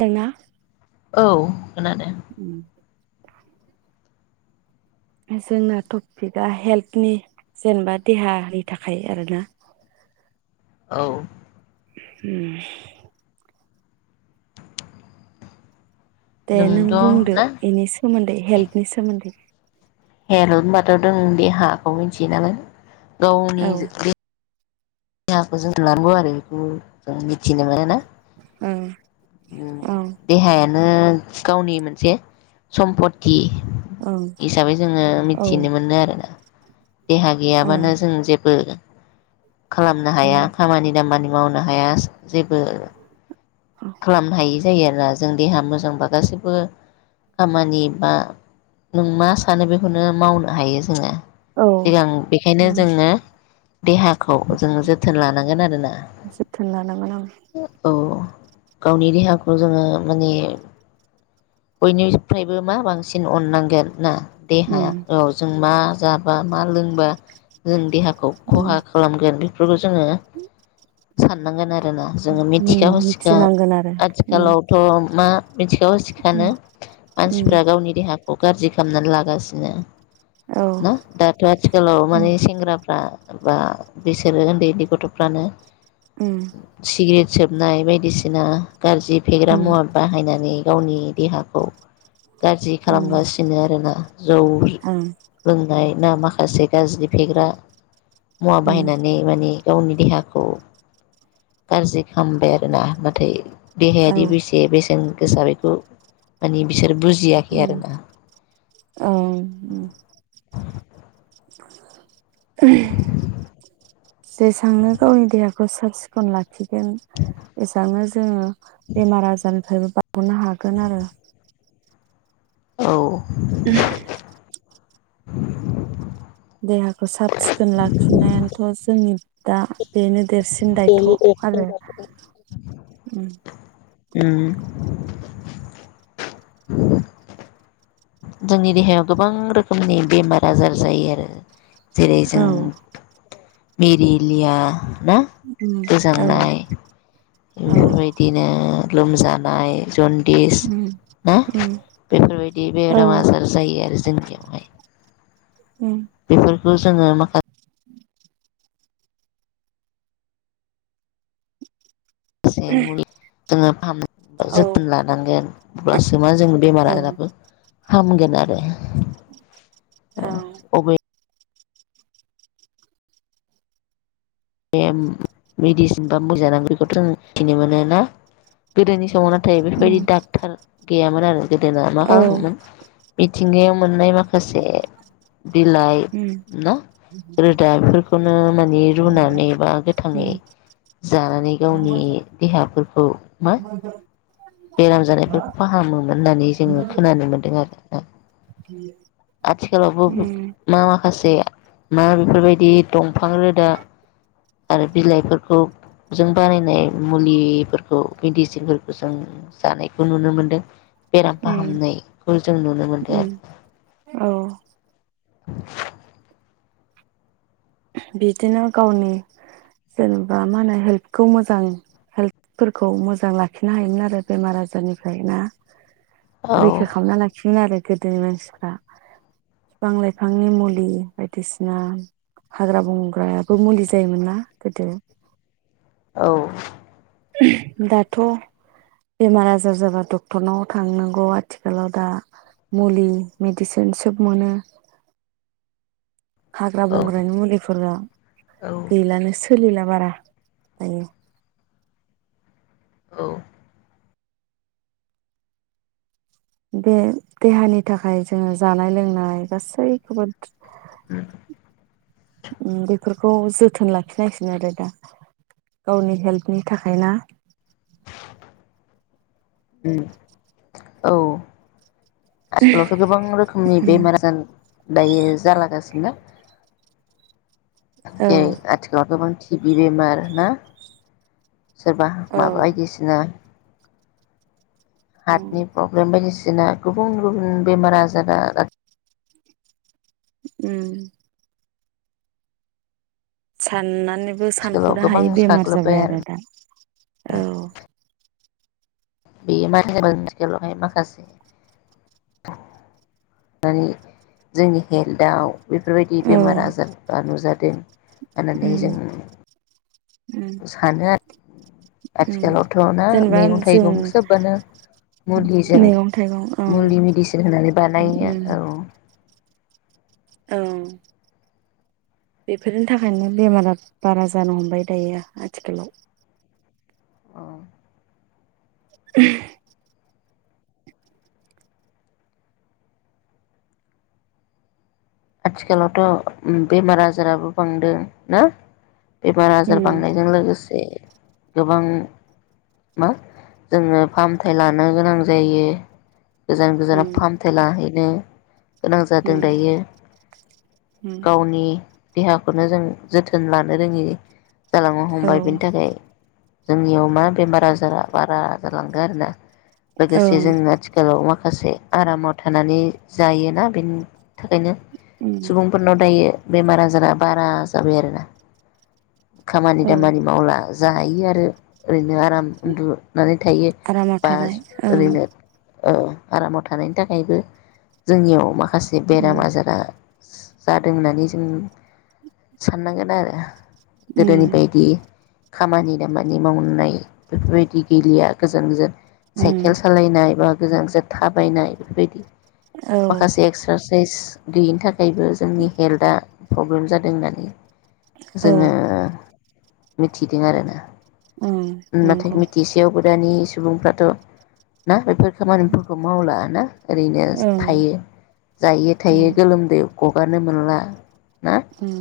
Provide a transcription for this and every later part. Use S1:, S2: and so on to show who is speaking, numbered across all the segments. S1: दोंना
S2: औ खोनादों
S1: उम जोंना टपिकआ हेल्थनि जेनेबा देहानि थाखाय आरोना
S2: औ
S1: उम दे नों
S2: जोंथ'
S1: बुंदो
S2: ना
S1: बेनि सोमोन्दै हेल्थनि सोमोन्दै
S2: हेल' होनबाथ' दों देहाखौ मिथियो नालाय गावनि
S1: औ
S2: देहाखौ जोथोन लानांगौ आरो बिदिनो जों मिथिनो मोनो ना
S1: ओं
S2: ओम देहाया ओम गावनि मोनसे सम्पति हिसाबै जोङो
S1: औ
S2: मिथिनो मोनो आरोना देहा
S1: औ
S2: गैयाबानो जों जेबो खालामनो हाया खामानि दामानि मावनो हाया जेबो खालामनो हायो जायो आरोना जों देहा मोजांबा गासैबो खामानि बा नों मा सानो बेखौनो मावनो हायो जोङो
S1: औ
S2: सिगां बेखायनो जोङो देहाखौ जोङो जोथोन लानांगोन आरोना
S1: जोथोन लानांगोन औ
S2: औ गावनि देहाखौ जोङो माने बयनिफ्रायबो मा बांसिन अननांगोन ना?
S1: उम
S2: देहाया औ जों मा जाबा मा लोंबा जों देहाखौ
S1: उम
S2: खहा खालामगोन बेफोरखौ जोङो साननांगोन आरो ना जोङो
S1: उम
S2: मिथिखा हसिखा
S1: मिथिनांगोन आरो उम
S2: आथिखालावथ मा मिथिखा हसिखानो
S1: उम
S2: मानसिफोरा गावनि देहा खौ गाज्रि खालामनानै लागासिनो
S1: औ
S2: ना दाथ आथिखालाव
S1: उम
S2: माने सेंग्राफ्रा बा बिसोरो उनदै उनदै गथ'फोरानो
S1: उम
S2: सिग्रेट सोबनाय बायदिसिना गाज्रि फेग्रा
S1: उम
S2: मुवा बाहायनानै गावनि देहाखौ गाज्रि
S1: उम
S2: खालामगासिनो आरोना जौ
S1: उम
S2: लोंनाय ना माखासे गाज्रि फेग्रा मुवा बाहायनानै माने गावनि देहाखौ गाज्रि खालामबाय आरोना नाथाय
S1: औ
S2: देहायादि बेसे बेसेन गोसा बेखौ माने बिसोर बुजि
S1: उम औ जेसांनो गावनि देहाखौ साब सिखोन लाखि गोन एसांनो जोङो बेमार आजारनिफ्रायबो बा गनो हागोन आरो
S2: औ
S1: [unintelligible]
S2: [inaudible]
S1: देहाखौ साब सिखोन लाखिनायथ जोंनि दा बेनो देरसिन दायथ आरो
S2: उम जोंनि देहायाव गोबां रोखोमनि बेमार आजार जायो आरो जेरै
S1: औ
S2: जों मिरिलिया ना
S1: औ
S2: गोजांनाय
S1: औ
S2: बेफोरबायदिनो लोमजानाय जन दिस
S1: उम औ
S2: ना
S1: उम
S2: बेफोरबायदि बे
S1: औ
S2: राम आजार जायो आरो जोंनियावहाय बेफोर ल जोङो माखा
S1: [inaudible]
S2: खासे मुलि जोङो फाहाम जोथोन
S1: ओं
S2: लानांगोन अब्लासो मा जों बेमार आजाराबो हामगोन आरो
S1: औ
S2: अबे [unintelligible] थाय बेफोरबायदि
S1: उम
S2: डाक्टार गैयामोन आरो गोदोना मा
S1: औ
S2: खालामोमोन बि थिंगायाव मोननाय माखासे बिलाइ
S1: उम
S2: ना रोदा बेफोरखौनो माने रुना ने बा गोथाङै
S1: उम
S2: जानानै गावनि देहाफोर औ मा बेराम जानायफोरखो फाहामोमोन होननानै जोङो खोनानो मोन्दों आरो आथिखालावबो
S1: उम
S2: [unintelligible] मा माखासे ना बेफोरबायदि दंफां रोदा आरो बिलाइफोरखौ जों बानायनाय मुलिफोरखौ मेडिसिनफोरखो सो जों जानायखौ नुनो मोनदों बेराम
S1: उम
S2: फाहामनायखौ जों नुनो मोनदों
S1: उम
S2: आरो ना
S1: औ
S2: [inaudible]
S1: बिदिनो गावनि जेनेबा मा होनो हेल्थखौ मोजां हेल्थफोरखौ मोजां लाखिनो हायोमोन आरो बेमार आजारनिफ्राय ना
S2: औ
S1: रैखा खालामना लाखियोमोन आरो गोदोनि मानसिफ्रा बिफां लाइफांनि मुलि बायदिसिना हाग्रा बंग्रायाबो मुलि जायोमोन ना गोदो
S2: औ
S1: दाथ' बेमार आजार जाबा डक्टरनाव थांनांगौ आथिखालाव दा मुलि मेडिसिन सोब मोनो हाग्रा
S2: औ
S1: बंग्रानि मुलिफोरा
S2: औ
S1: गैलानो सो सोलिला बारा थायो
S2: औ
S1: बे देहानि थाखाय जोङो जानाय -लोंनाय गासैखौबो [unintelligible] बेफोर खौ जोथोन लाखिनांसिगोन आरो दा गावनि हेल्पनि थाखायना
S2: ओम औ आथिखालावथ' गोबां रोखोमनि बेमार-आजार दायो जालागासिनो
S1: औ
S2: जे आथिखालाव गोबां [unintelligible] बेमार ना सोरबा माबा
S1: औ
S2: बायदिसिना हार्टनि प्रब्लेम बायदि जोंना गुबुन गुबुन बेमार आजारा
S1: ओम साननानै बो
S2: आथिखालाव
S1: सानख'नो
S2: गोबां
S1: हायि बेमार
S2: साग्लोबबाय
S1: जाबाय आरो दा औ
S2: बेयो मानो आथिखालावहाय माखासे माने जोंनि हेल्थआव बेफोरबायदि बेमार
S1: उम
S2: आजारफ्रा नुजादों होननानै जोङो
S1: उम
S2: सानो आरो
S1: उम
S2: आथिखालावथ'ना
S1: जेनेबा
S2: मैगं
S1: जों
S2: थाइगं सोबबानो मुलिजों
S1: मैगं थाइगं ओं
S2: मुलि मेडिसिन होनानै बानायो औ
S1: औ बेफोरनि थाखायनो बेमारा बारा जानो हमबाय दायो आथिखालाव [unintelligible]
S2: आथिखालावथ' बेमार आजाराबो बांदों ना? [unintelligible] आजार
S1: उम
S2: बांनायजों लोगोसे गोबां मा जोङो फाहामथाय लानो गोनां जायो गोजान गोजान
S1: उम
S2: फाहामथाय लाहै न' गोनां जादों
S1: उम
S2: दायो
S1: उम
S2: गावनि देहाखौनो जों जोथोन लानो रोङि जालांनो
S1: औ
S2: हमबाय बेनि थाखाय जोंनियाव मा बेमार आजारा बारा जालांदों आरोना लोगोसे
S1: ओं
S2: जों आथिखालाव माखासे आरामाव थानानै जायोना बेनि थाखायनो
S1: उम
S2: सुबुंफोरनाव दायो बेमार आजारा बारा जाबाय आरोना खामानि
S1: औ
S2: दामानि मावला जायो आरो ओरैनो आराम उन्दुनानै थायो
S1: आरामाव
S2: बा
S1: थानाय ओं
S2: ओरैनो आरामाव थानायनि थाखायबो जोंनियाव माखासे जे
S1: उम
S2: बेराम आजारा जादों होननानै जों साननांगोन आरो गोदानि
S1: उम
S2: बायदि खामानि दामानि मावनाय बेफोरबायदि गैलिया गोजान गोजान
S1: उम
S2: साइकेल सालायनाय बा गोजान गोजान थाबायनाय बेफोरबायदि
S1: औ
S2: माखासे एक्सारसाइस गैयि बेनि थाखायबो जोंनि हेल्था प्रब्लेम जादों होननानै
S1: औ
S2: जोङो मिथिदों आरोना
S1: ओं
S2: नाथाय
S1: नंगौ
S2: मिथिसेयावबो दानि सुबुंफ्राथ' ना बेफोर खामानिफोरखौ मावला ना ओरैनो
S1: औ
S2: थायो जायो थायो
S1: उम
S2: गोलोमदै गगारनो मोनला ना
S1: उम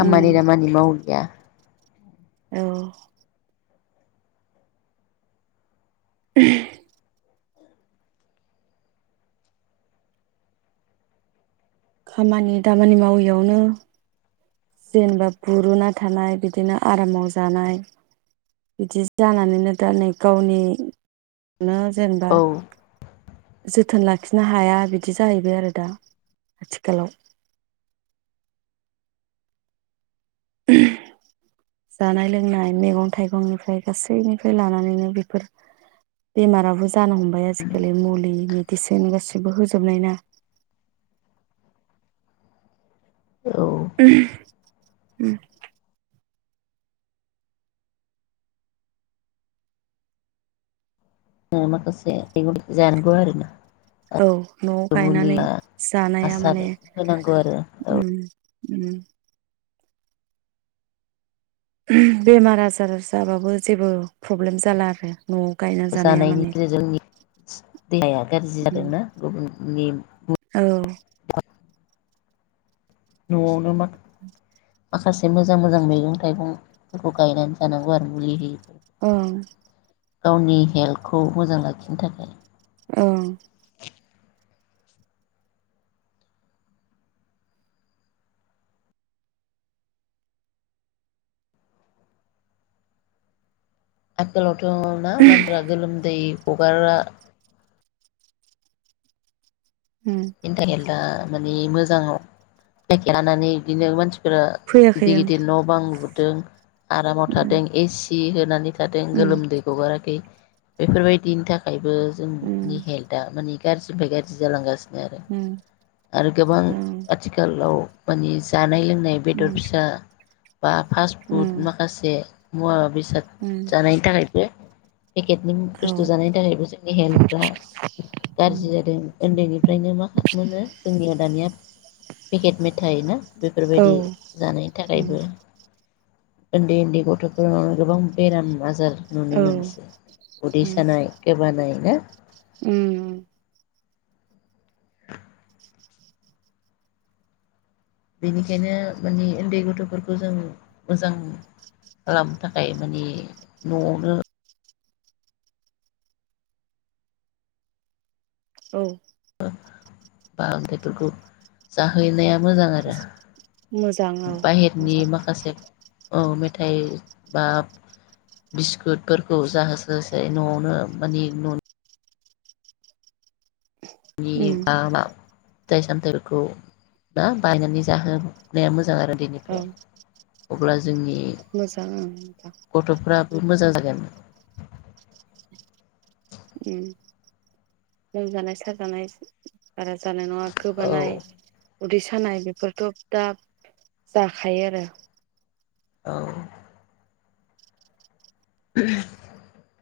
S2: खामानि
S1: उम
S2: दामानि मावलिया
S1: औ खामानि दामानि मावियावनो जेनेबा बुरुना थानाय बिदिनो आरामाव जानाय बिदि जानानैनो दा नै गावनि जेनेबा
S2: औ
S1: जोथोन लाखि लाखिनो हाया बिदि जाहैबाय आरो दा आथिखालाव उम जानाय लोंनाय मैगं थाइगंनिफ्राय गासैनिफ्राय लानानैनो बेफोर बेमाराबो ज जानो हमबाय आजिखालि मुलि मेदिसेन गासिबो होजोबनाय ना
S2: औ
S1: उम
S2: [unintelligible] जानांगौ आरोना
S1: औ न'आव
S2: मुलि
S1: गायनानै जानाया
S2: हासार
S1: माने
S2: होनांगौ आरो
S1: उम उ बेमार आजार जाबाबो जेबो प्रब्लेम जाला आरो न'आव गायना जानाया माने
S2: जानायनिफ्राय जोंनि देहाया गाज्रि
S1: औ
S2: जादोंना गुबुननि न'आवनो मा
S1: [inaudible]
S2: माखासे मोजां मोजां मैगं थाइगंफोरखौ गायनानै जानांगौ आरो मुलि होयिखौ
S1: औ
S2: गावनि हेल्थखौ मोजां लाखिनो थाखाय
S1: औ
S2: [unintelligible] [unintelligible] गोलोम दै हगारा
S1: उ
S2: बेनि थाखाय दा मानिे मोजाङाव जे लानानै बिदिनो मानसि फोर
S1: फैयाखै
S2: गिदिर गिदिर न' बां लु दों आरामाव
S1: ओं
S2: थादों एसि होननानानै जाहाथे
S1: उम
S2: गोलोमदै हगाराखै बेफोरबायदिनि थाखाय बो जोंनि
S1: उम
S2: हेल्था माने गाज्रिनिफ्राय गाज्रि जालांगासिनो आरो
S1: उम
S2: आरो गोबां
S1: उम औ
S2: आथिखालाव जानाय है बेदर
S1: उम
S2: फिसा बा फास्ट फुड
S1: उम
S2: माखासे मूवा बेसाद
S1: उम
S2: जानायनि थाखाय दे पेकेटनि
S1: औ
S2: बुस्थु जानायनि थाखायबो जोंनि हेल्थफ्रा
S1: उम
S2: गाज्रि जादों उन्दैनि ज मेथाइ ना बेफोरबायदि
S1: औ उम
S2: जानायनि थाखायबो उन्दै उन्दै गथ'फोराव गोबां बेराम आजार नुनो
S1: औ
S2: मोनसै उदै
S1: उम
S2: सानाय गोबानाय ना
S1: उम
S2: बेनिखायनो माने उन्दै गथ'फोरखौ जों मोजां खालामनो थाखाय माने न'आवनो
S1: औ
S2: बा बेफोरखौ जाहैनाया मोजां आरो
S1: मोजां औ
S2: बाहेरनि
S1: मोजां
S2: माखासे औ मेथाइ बा बिस्कुटफोरखौ जाहोसो होसै न'आवनो मानि न'नि दे [inaudible]
S1: उम
S2: फिथाइ सामथायाइफोरखौ ना बायनानै जाहोनाया मोजां आरो
S1: औ
S2: उनदैनिफ्राय अब्ला जोंनि
S1: मोजां ओं मोजां
S2: गथ'फ्राबो मोजां जागोन
S1: उम लोमजानाय साजानाय बारा जानाय नङा
S2: औ
S1: गोबानाय उदै सानाय बेफोरथ' दा जाखायो आरो
S2: औ [inaudible]